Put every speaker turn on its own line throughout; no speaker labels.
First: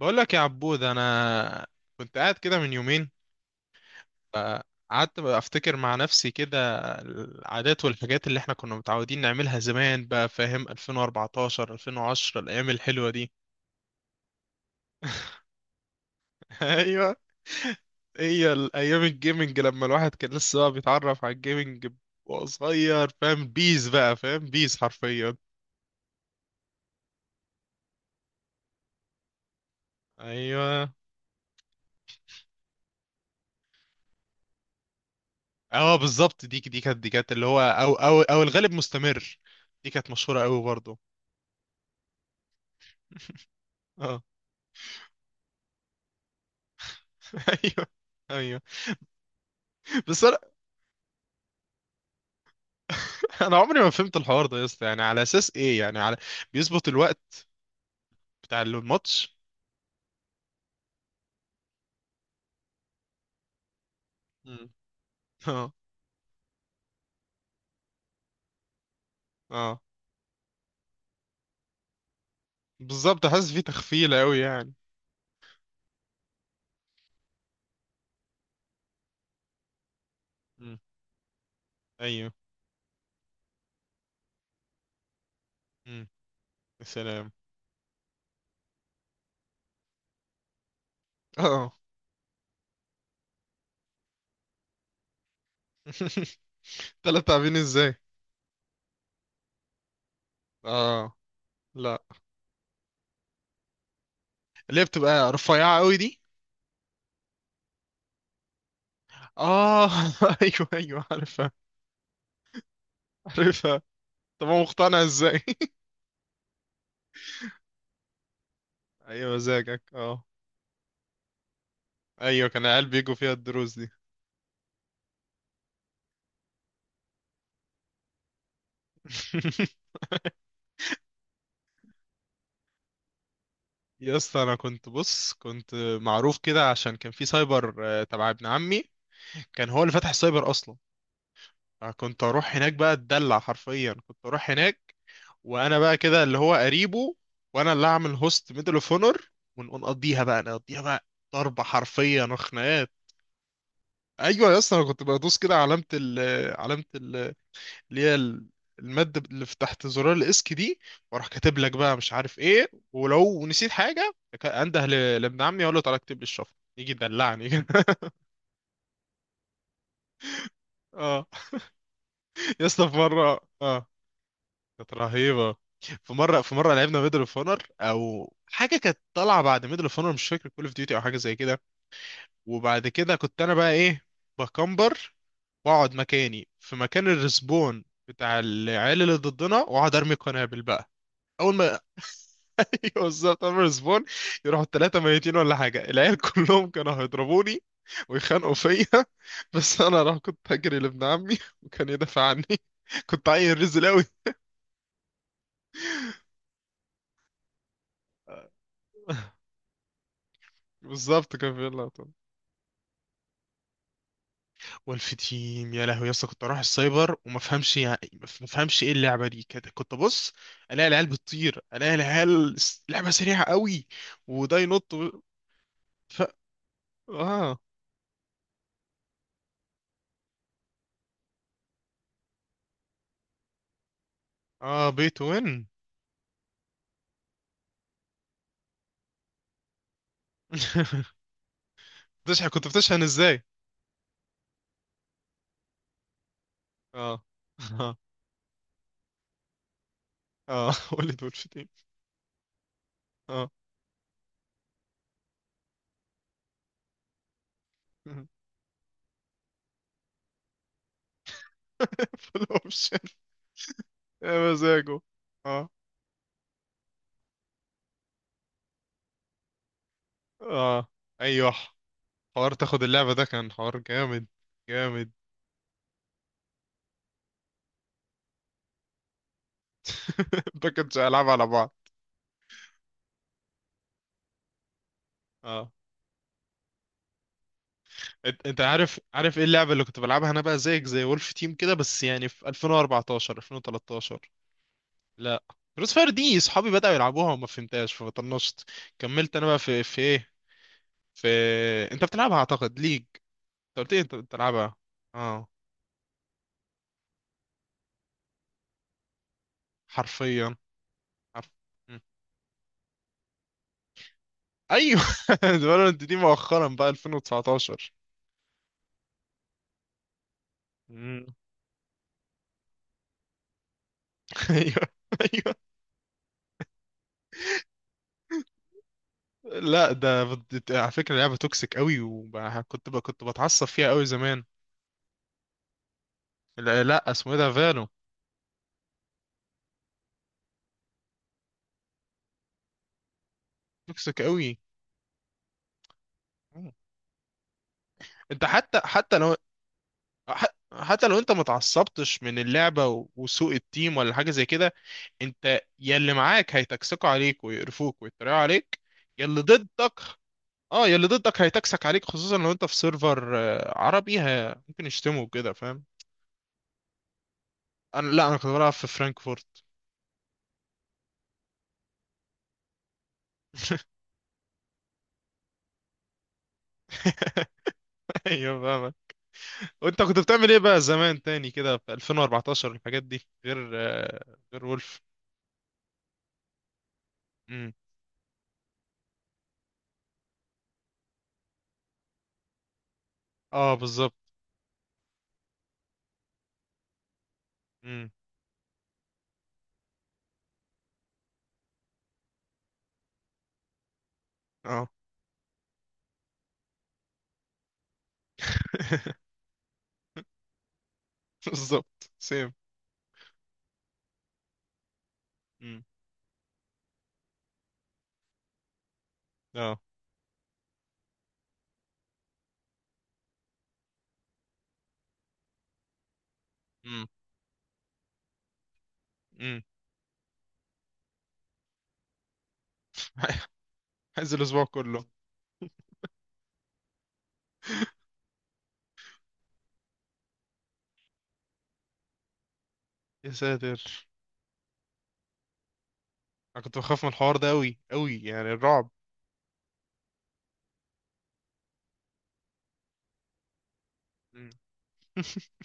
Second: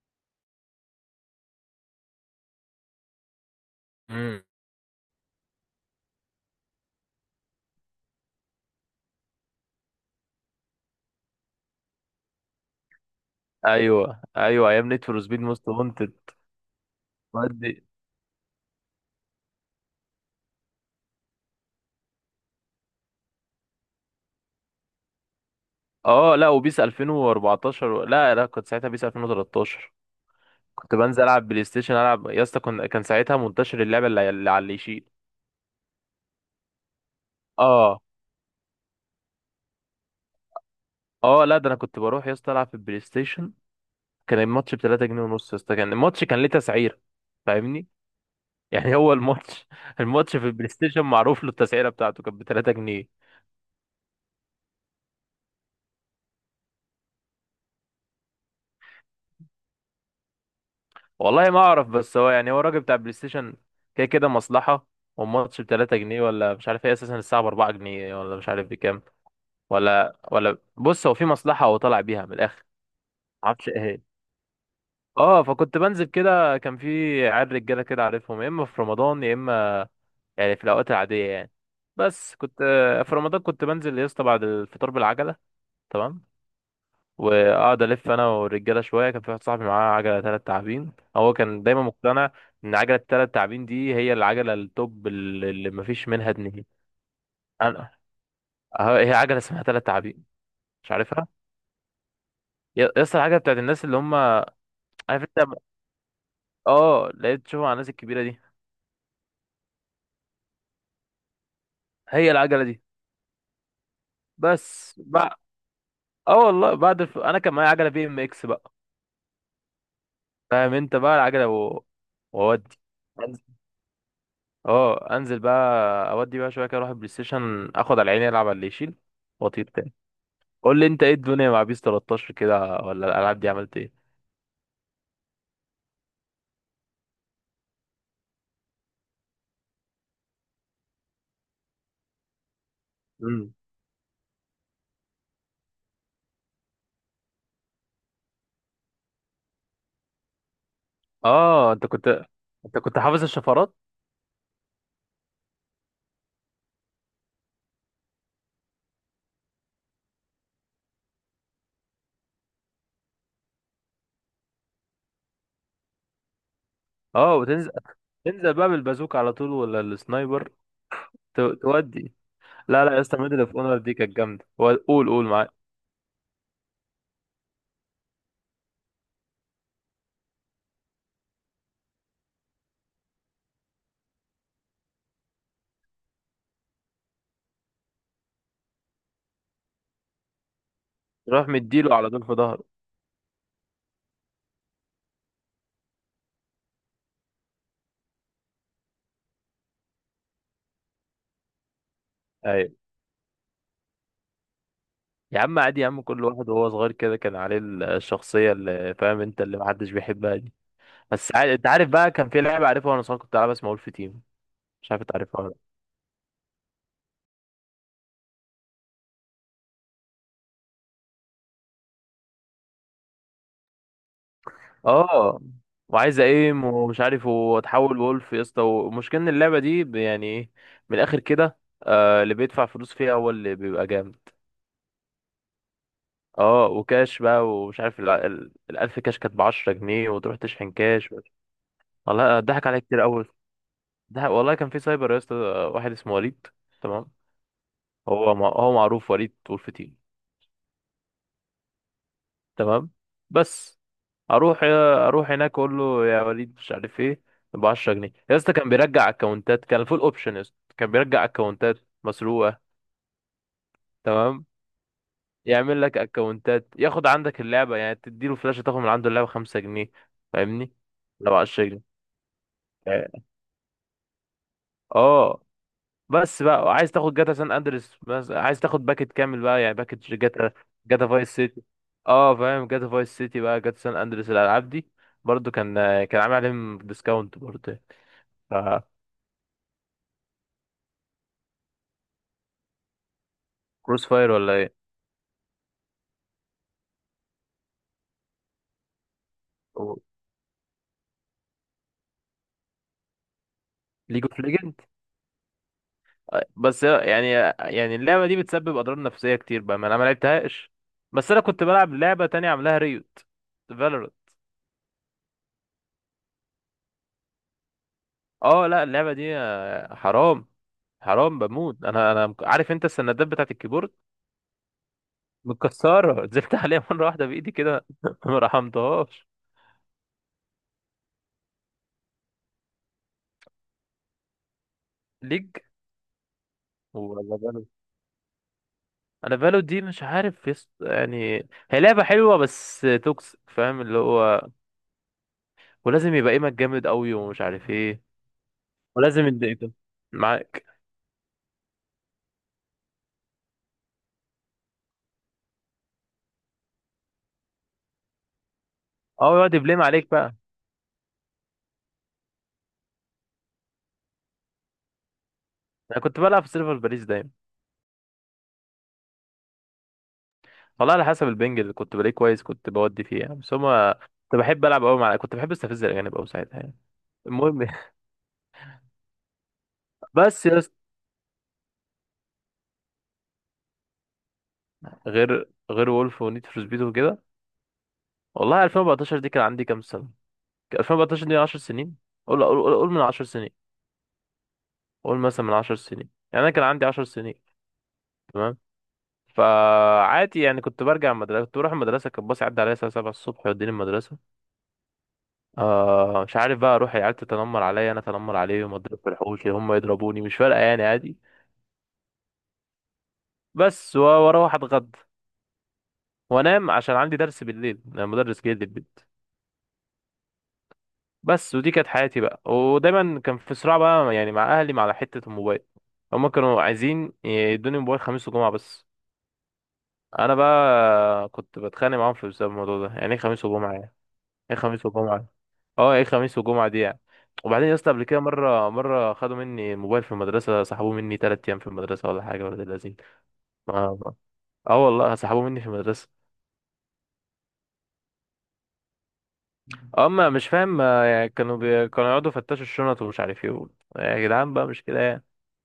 بقول لك يا عبود، انا كنت قاعد كده من يومين.
امم
قعدت بقى افتكر مع نفسي كده العادات والحاجات اللي احنا كنا متعودين نعملها زمان. بقى فاهم؟ 2014، 2010، الايام الحلوة دي.
ايوه، ايوه، ايام نيد فور سبيد موست وانتد
ايوه.
ودي.
هي الايام الجيمنج لما الواحد كان لسه بقى بيتعرف على الجيمنج وهو صغير. فاهم بيز بقى فاهم بيز حرفيا.
اه لا وبيس 2014 لا، كنت ساعتها بيس 2013.
ايوه.
كنت بنزل العب بلاي ستيشن، العب يا اسطى. كان ساعتها منتشر اللعبه اللي على اللي يشيل.
اه بالظبط. دي كانت اللي هو او
اه
او او الغالب مستمر. دي كانت مشهورة قوي برضه.
اه لا، ده انا كنت بروح يا اسطى العب في البلاي ستيشن.
اه.
كان الماتش ب 3 جنيه ونص يا اسطى، كان الماتش كان ليه تسعيره.
ايوه
فاهمني؟
ايوه.
يعني هو الماتش
بس
الماتش
انا.
في البلاي ستيشن معروف له التسعيره بتاعته، كانت ب 3 جنيه.
انا عمري ما فهمت الحوار ده يا اسطى. يعني على اساس ايه؟ يعني على بيظبط الوقت بتاع الماتش.
والله ما اعرف، بس هو يعني هو الراجل بتاع بلاي ستيشن كده كده
مم.
مصلحه. والماتش ب
اه.
3 جنيه ولا مش عارف ايه، اساسا الساعه ب 4 جنيه ولا مش عارف بكام.
اه
ولا ولا بص، هو في مصلحه، هو طالع بيها من الاخر.
بالظبط، حاسس فيه
معرفش ايه هي.
تخفيله قوي يعني.
اه فكنت بنزل كده، كان في عيال رجاله كده عارفهم، يا اما في رمضان يا اما يعني في
مم.
الاوقات العاديه يعني.
ايوه.
بس كنت، في رمضان كنت بنزل يا اسطى بعد الفطار بالعجله.
مم.
تمام.
يا سلام.
واقعد الف انا والرجاله شويه، كان في واحد صاحبي معاه عجله ثلاث تعابين، هو كان
اه.
دايما مقتنع ان عجله الثلاث تعابين دي هي العجله التوب اللي مفيش منها اتنين.
تلات لاعبين
انا،
ازاي؟
اه هي عجله اسمها ثلاث تعابين، مش
اه
عارفها.
لا.
يا اسطى العجله بتاعت الناس اللي هم
اللي هي
عارف
بتبقى
انت.
رفيعه قوي دي.
اه، لقيت تشوفها على الناس الكبيره دي،
اه. ايوه ايوه عارفها.
هي العجله دي.
عارفها. طب هو
بس
مقتنع
بقى،
ازاي؟
اه والله بعد انا كان معايا عجله بي ام اكس بقى،
ايوه مزاجك اه.
فاهم انت بقى العجله
ايوه كان
وودي.
العيال بيجوا فيها الدروس دي.
اه انزل بقى، اودي بقى شويه كده اروح البلاي ستيشن، اخد على عيني العب على اللي يشيل واطير تاني. قول لي انت ايه الدنيا مع بيس 13 كده، ولا الالعاب دي عملت ايه؟
يا اسطى، انا كنت بص، كنت معروف كده عشان كان في سايبر تبع ابن عمي. كان هو اللي فتح السايبر اصلا. كنت اروح هناك بقى اتدلع
امم
حرفيا، كنت اروح هناك وانا بقى كده اللي هو قريبه، وانا اللي اعمل هوست ميدل اوف اونر. ونقضيها بقى نقضيها بقى. ضرب
اه. انت كنت
حرفيا
انت
وخناقات.
كنت حافظ الشفرات؟
ايوه يا اسطى. انا كنت بدوس كده علامة ال، علامة اللي هي المادة اللي في تحت زرار الاسك دي، واروح كاتب لك بقى مش عارف ايه. ولو نسيت حاجة، انده لابن عمي اقول له تعالى اكتب لي الشفرة، يجي
اه
يدلعني كده.
وتنزل، تنزل بقى بالبازوك على طول ولا السنايبر؟
اه
تودي.
يا
لا،
اسطى
لا
في
يا اسطى، ميدل
مرة.
اوف اونر
اه.
دي كانت جامده.
كانت
قول قول معاك.
رهيبة. في مرة لعبنا ميدل اوف اونر او حاجة كانت طالعة بعد ميدل اوف اونر، مش فاكر، كول اوف ديوتي او حاجة زي كده. وبعد كده كنت انا بقى ايه، بكمبر واقعد مكاني في مكان الرسبون بتاع العيال اللي ضدنا، واقعد ارمي قنابل بقى
تروح
اول ما.
مديله على طول في ظهره.
ايوه بالظبط عمر سبون، يروحوا الثلاثه ميتين ولا حاجه. العيال كلهم كانوا هيضربوني ويخانقوا فيا. بس انا راح كنت هجري لابن عمي، وكان يدافع عني.
ايوه.
كنت عيل رزل قوي.
يا عم عادي يا عم، كل واحد وهو صغير كده كان عليه الشخصيه اللي فاهم انت اللي محدش بيحبها دي. بس
بالظبط، كان في
انت عارف
اللقطه.
بقى، كان في لعبه عارفها وانا صغير كنت العبها، اسمها وولف تيم، مش عارف انت عارفها ولا لأ.
والفتيم يا لهوي يا اسطى، كنت اروح السايبر وما افهمش. يعني ما افهمش ايه اللعبه دي، كانت- كنت ابص الاقي العيال بتطير، الاقي العيال لعبه سريعه قوي وده ينط و...
اه وعايز
ف...
ايم ومش عارف
اه.
واتحول وولف يا اسطى، ومشكلة ان اللعبه دي يعني ايه، من الاخر كده آه اللي بيدفع فلوس فيها هو اللي بيبقى جامد.
اه بيت وين.
اه وكاش بقى ومش عارف الألف كاش كانت بعشرة جنيه، وتروح تشحن كاش. والله
بتشحن؟
ضحك
كنت
عليا
بتشحن
كتير أوي.
ازاي؟
ده والله كان في سايبر يا اسطى، واحد اسمه وليد. تمام.
اه.
هو معروف وليد وولف تيم.
اه. قول لي دول في تاني.
تمام،
اه.
بس اروح، اروح هناك اقول له يا وليد مش عارف ايه، ب 10 جنيه يا اسطى. كان بيرجع اكونتات، كان فول اوبشن يا اسطى، كان بيرجع اكونتات
فول
مسروقه.
اوبشن.
تمام،
يا مزاجه. اه.
يعمل لك اكونتات، ياخد عندك اللعبه يعني، تديله فلاشه تاخد من عنده اللعبه 5 جنيه، فاهمني،
اه
لو
ايوه.
10 جنيه.
حوار تاخد اللعبة ده كان حوار جامد. جامد.
اه بس بقى عايز تاخد جاتا سان اندريس، بس عايز تاخد باكت كامل بقى يعني، باكت جاتا،
ده كنتش
جاتا
العاب
فايس
على
سيتي.
بعض.
اه فاهم، جاتا فايس سيتي بقى جاتا سان اندريس الالعاب دي برضو
اه.
كان، كان عامل عليهم ديسكاونت برضو يعني.
انت
ف
انت عارف ايه اللعبة اللي كنت بلعبها انا بقى زيك زي وولف تيم كده، بس يعني في 2014،
كروس
2013.
فاير ولا ايه؟
لا. كروس فاير دي صحابي بدأوا يلعبوها وما فهمتهاش فطنشت. كملت انا بقى في ايه، في انت بتلعبها اعتقد ليج. انت قلت لي انت
ليج اوف ليجند.
بتلعبها. اه
بس يعني، يعني اللعبه دي بتسبب اضرار نفسيه كتير بقى، ما انا ما
حرفيا.
لعبتهاش. بس انا
حرف.
كنت بلعب لعبه تانية عاملاها ريوت، فالورانت.
ايوه. فالورانت دي مؤخرا بقى 2019.
اه لا، اللعبه دي حرام،
مم.
حرام بموت. انا عارف انت السندات بتاعت الكيبورد
ايوه ايوه.
متكسرة، نزلت عليها مرة واحدة بإيدي كده ما رحمتهاش.
لا ده على فكره لعبه توكسيك قوي، وكنت كنت بتعصب فيها قوي زمان.
ليج،
لا، لا اسمه
ولا
ايه ده
بالو.
فالو.
أنا بالو دي مش عارف، يعني هي لعبة حلوة بس توكسيك، فاهم اللي
توكسيك
هو،
قوي.
ولازم يبقى ايمك
مم.
جامد قوي ومش عارف ايه،
انت حتى
ولازم
لو.
يديك
ح...
معاك.
حتى لو انت ما اتعصبتش من اللعبه وسوء التيم ولا حاجه زي كده، انت يا اللي معاك هيتكسكوا عليك ويقرفوك ويتريقوا عليك يا
اه
اللي
يقعد يبليم
ضدك.
عليك بقى.
اه يا اللي ضدك هيتكسك عليك، خصوصا لو انت في سيرفر عربي. ممكن يشتموا كده فاهم.
أنا كنت بلعب في سيرفر باريس دايما.
انا لا، انا كنت بلعب في فرانكفورت.
والله على حسب البنج اللي كنت بلاقيه كويس كنت بودي فيه يعني، بس هما، كنت بحب ألعب أوي مع، كنت بحب أستفز الأجانب أوي ساعتها يعني. المهم.
ايوه فاهمة. وانت كنت
بس
بتعمل ايه
يا اسطى،
بقى زمان تاني كده في 2014، الحاجات دي غير غير وولف.
غير غير وولف ونيد فور سبيد وكده.
امم.
والله 2014 دي كان عندي كام سنة؟ كان 2014 دي 10 سنين، قول قول قول قول من 10 سنين،
اه بالظبط.
قول مثلا من 10 سنين يعني، انا كان عندي 10 سنين.
امم.
تمام. فعادي يعني، كنت برجع المدرسة، كنت بروح المدرسة، كان باص يعدي عليا الساعة 7 الصبح يوديني المدرسة.
اه.
آه مش عارف بقى، اروح العيال تتنمر عليا انا اتنمر عليهم، اضرب في الحوش هم يضربوني، مش فارقة يعني عادي.
بالظبط سيم.
بس واروح اتغدى
امم.
وانام عشان عندي درس بالليل، أنا مدرس جاي لي البيت.
اه.
بس ودي كانت حياتي بقى، ودايما كان في صراع بقى يعني مع اهلي، مع حتة الموبايل. هما كانوا
امم.
عايزين يدوني موبايل خميس وجمعة بس.
امم.
انا بقى كنت بتخانق معاهم في بسبب الموضوع ده. يعني ايه خميس وجمعة يعني؟
عايز
ايه
الاسبوع
خميس
كله.
وجمعة؟ اه ايه خميس وجمعة دي يعني. وبعدين يا اسطى، قبل كده مرة خدوا مني الموبايل في المدرسة، سحبوه مني تلات أيام في المدرسة، ولا حاجة ولا لذيذ.
يا ساتر.
اه آه والله سحبوه مني في المدرسة.
انا كنت بخاف من الحوار ده قوي قوي يعني الرعب.
أما مش فاهم، يعني كانوا يقعدوا يفتشوا الشنط ومش عارف ايه. يا
مم.
جدعان بقى، مش كده يعني.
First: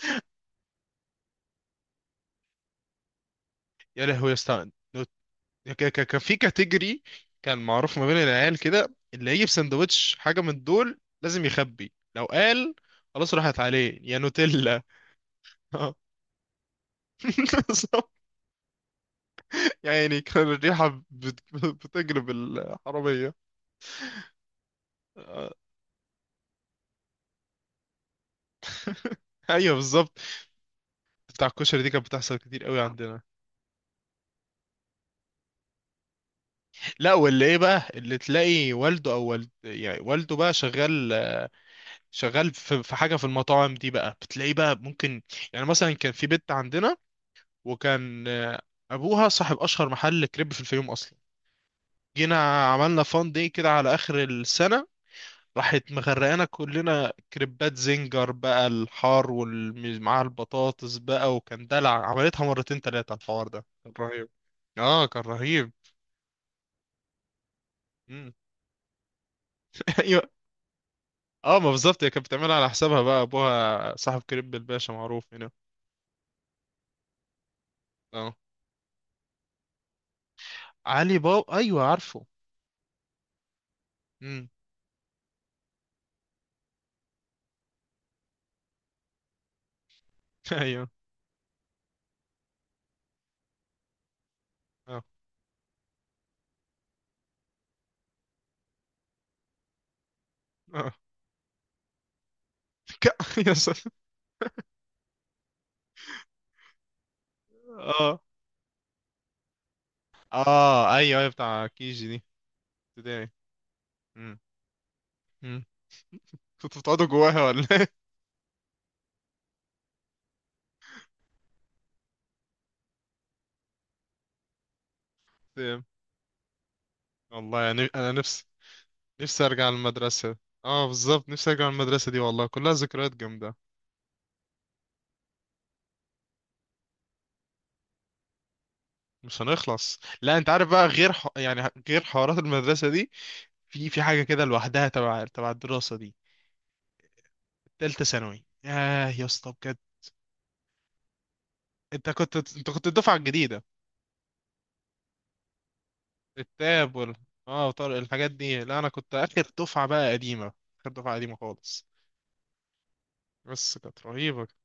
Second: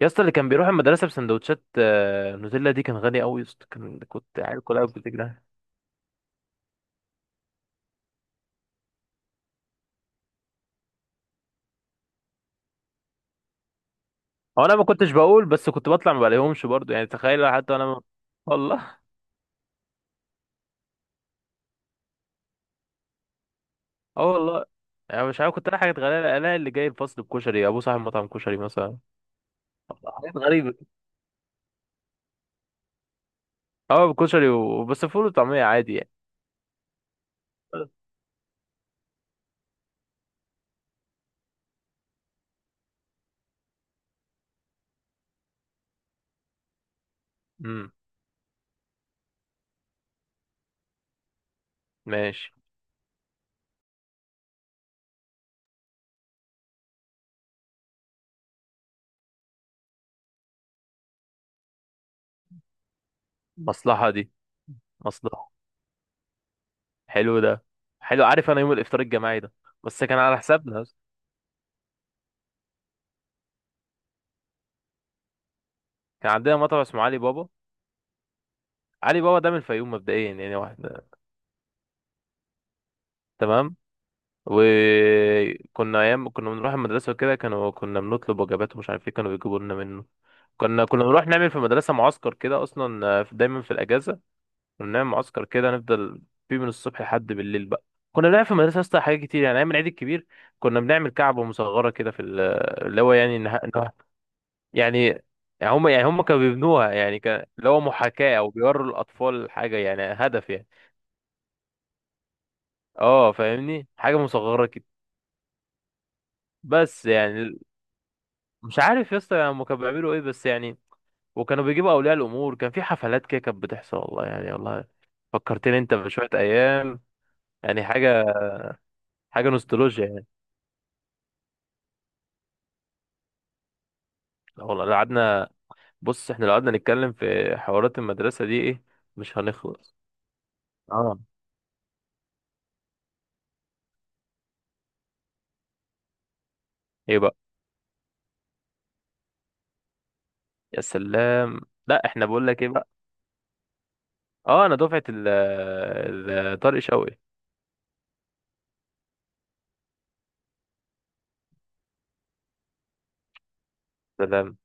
يا اسطى، اللي كان بيروح المدرسة بسندوتشات نوتيلا دي كان غني قوي يا اسطى، كان
يا لهوي يا
كنت عيل
اسطى.
كلها بتجري.
كان في كاتيجوري. كان معروف ما بين العيال كده، اللي يجيب سندوتش حاجة من دول لازم يخبي. لو قال خلاص راحت عليه يا
هو انا
نوتيلا.
ما كنتش بقول، بس كنت بطلع ما بلاقيهمش برضو يعني، تخيل حتى انا ما...
بالظبط.
والله.
يعني كان الريحة بتجلب الحرامية.
اه والله. يعني مش
آه،
عارف، كنت الاقي حاجات غريبه، الاقي اللي جاي الفصل بكشري، ابو صاحب مطعم كشري مثلا.
ايوه بالظبط.
حاجات غريبه.
بتاع الكشري دي كانت بتحصل كتير قوي عندنا.
اه بكشري وبس، فول وطعميه عادي يعني.
لا، واللي ايه بقى اللي تلاقي والده او والد، يعني والده بقى شغال. شغال في حاجة في المطاعم دي بقى، بتلاقيه بقى ممكن. يعني مثلا كان في بنت عندنا،
امم
وكان ابوها صاحب اشهر محل كريب في الفيوم اصلا.
ماشي.
جينا عملنا فان دي كده على اخر السنه، راحت مغرقانا كلنا كريبات زنجر بقى الحار ومعاها البطاطس بقى. وكان دلع، عملتها مرتين تلاتة الحوار ده كان
مصلحه
رهيب.
دي،
اه كان
مصلحه.
رهيب.
حلو ده، حلو.
مم.
عارف انا يوم الافطار الجماعي ده، بس كان
ايوه.
على حسابنا.
اه ما بالظبط، هي كانت بتعملها على حسابها بقى، ابوها صاحب كريب الباشا معروف هنا.
كان عندنا مطعم اسمه علي بابا،
اه
علي بابا ده من الفيوم مبدئيا يعني، واحد.
علي بابا ايوه عارفه.
تمام.
امم.
وكنا ايام كنا بنروح المدرسه وكده، كانوا كنا بنطلب وجبات ومش عارف ايه، كانوا بيجيبوا لنا منه. كنا
ايوه.
كنا بنروح نعمل في المدرسه معسكر كده اصلا، دايما في الاجازه كنا
اه.
بنعمل معسكر كده، نفضل فيه من الصبح لحد بالليل بقى. كنا بنعمل في المدرسه اصلا حاجات كتير يعني، ايام العيد الكبير كنا
اه.
بنعمل كعبه مصغره كده اللي هو يعني
يا
يعني، يعني هم كانوا بيبنوها يعني، كان اللي هو
سلام.
محاكاه او بيوروا الاطفال حاجه يعني،
اه
هدف يعني.
ايوه ايوه بتاع كيجي دي. ابتدائي.
اه فاهمني، حاجه
مم.
مصغره كده.
مم. كنتوا بتقعدوا
بس
جواها
يعني
ولا
مش عارف يا اسطى هم كانوا بيعملوا ايه، بس يعني، وكانوا بيجيبوا اولياء الامور، كان في حفلات كده كانت بتحصل والله يعني، والله فكرتني
ايه؟
انت بشويه ايام.
والله
يعني
يعني انا
حاجه،
نفسي. نفسي
حاجه
ارجع
نوستالجيا يعني.
المدرسه. اه بالظبط، نفسي ارجع المدرسه دي، والله كلها ذكريات جامده.
لا والله، لو قعدنا، بص احنا لو قعدنا نتكلم في حوارات المدرسه دي ايه، مش
مش
هنخلص.
هنخلص. لا انت عارف بقى، غير
اه
يعني غير حوارات المدرسه دي في حاجه كده لوحدها تبع الدراسه دي.
ايه بقى؟
تالتة ثانوي ياه يا اسطى بجد.
يا سلام. لا
انت
احنا
كنت
بقول لك ايه
انت كنت
بقى.
الدفعه الجديده.
اه انا دفعه طارق
التاب وال...
شوقي.
اه وطارق الحاجات دي. لا انا كنت اخر دفعه بقى قديمه، اخر دفعه قديمه خالص، بس كانت رهيبة.
سلام،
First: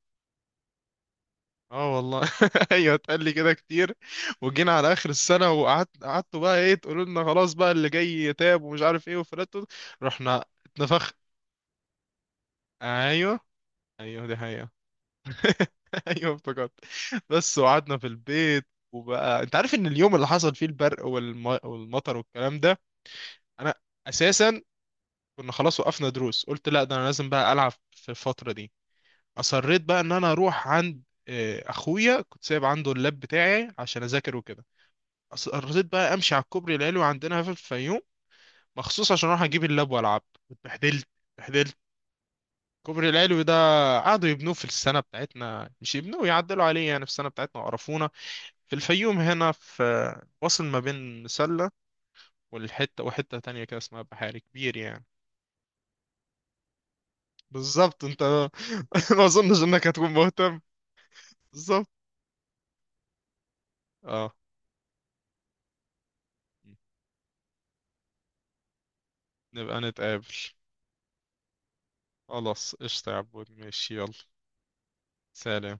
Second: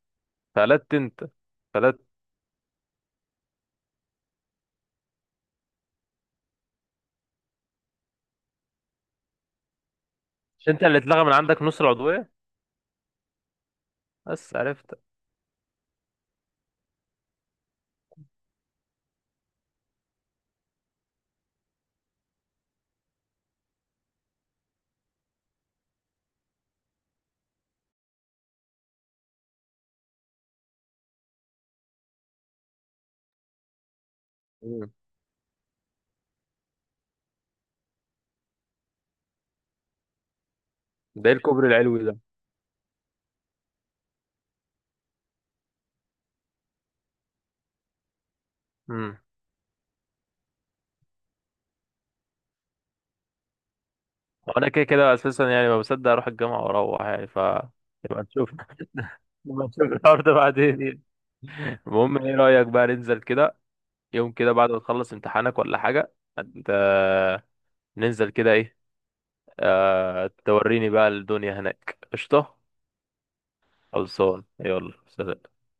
فلت انت،
اه
فلت.
والله. ايوه اتقال لي كده كتير. وجينا على اخر السنه وقعدت قعدتوا بقى ايه، تقولوا لنا خلاص بقى اللي جاي يتاب ومش عارف ايه، وفلاتوا. رحنا
مش انت اللي
اتنفخ.
اتلغى من عندك نص العضويه؟
ايوه ايوه دي
بس
حقيقه.
عرفت.
ايوه افتكرت. بس وقعدنا في البيت، وبقى انت عارف ان اليوم اللي حصل فيه البرق والمطر والكلام ده، انا اساسا كنا خلاص وقفنا دروس. قلت لا ده انا لازم بقى العب في الفتره دي. اصريت بقى ان انا اروح عند اخويا، كنت سايب عنده اللاب بتاعي عشان اذاكر وكده.
مم.
رضيت بقى امشي على الكوبري العلوي عندنا في الفيوم مخصوص عشان اروح اجيب اللاب والعب. اتبهدلت.
ده ايه الكوبري
اتبهدلت.
العلوي؟
الكوبري العلوي ده قعدوا يبنوه في السنه بتاعتنا، مش يبنوه يعدلوا عليه يعني في السنه بتاعتنا وقرفونا. في الفيوم
ده
هنا في، وصل ما بين مسله والحته وحته تانية كده اسمها بحاري
وانا
كبير
كده
يعني.
كده اساسا يعني ما بصدق اروح الجامعه واروح يعني، ف
بالظبط انت.
نبقى نشوف
ما اظنش
نبقى نشوف
انك هتكون
الحوار ده
مهتم.
بعدين يعني.
بالظبط.
المهم، ايه رايك بقى ننزل كده يوم
اه.
كده بعد ما تخلص امتحانك ولا حاجه؟ انت، ننزل كده ايه.
نبقى نتقابل.
توريني بقى الدنيا هناك. قشطه.
خلاص قشطة يا عبود، ماشي، يلا.
خلصان، يلا سلام.
سلام.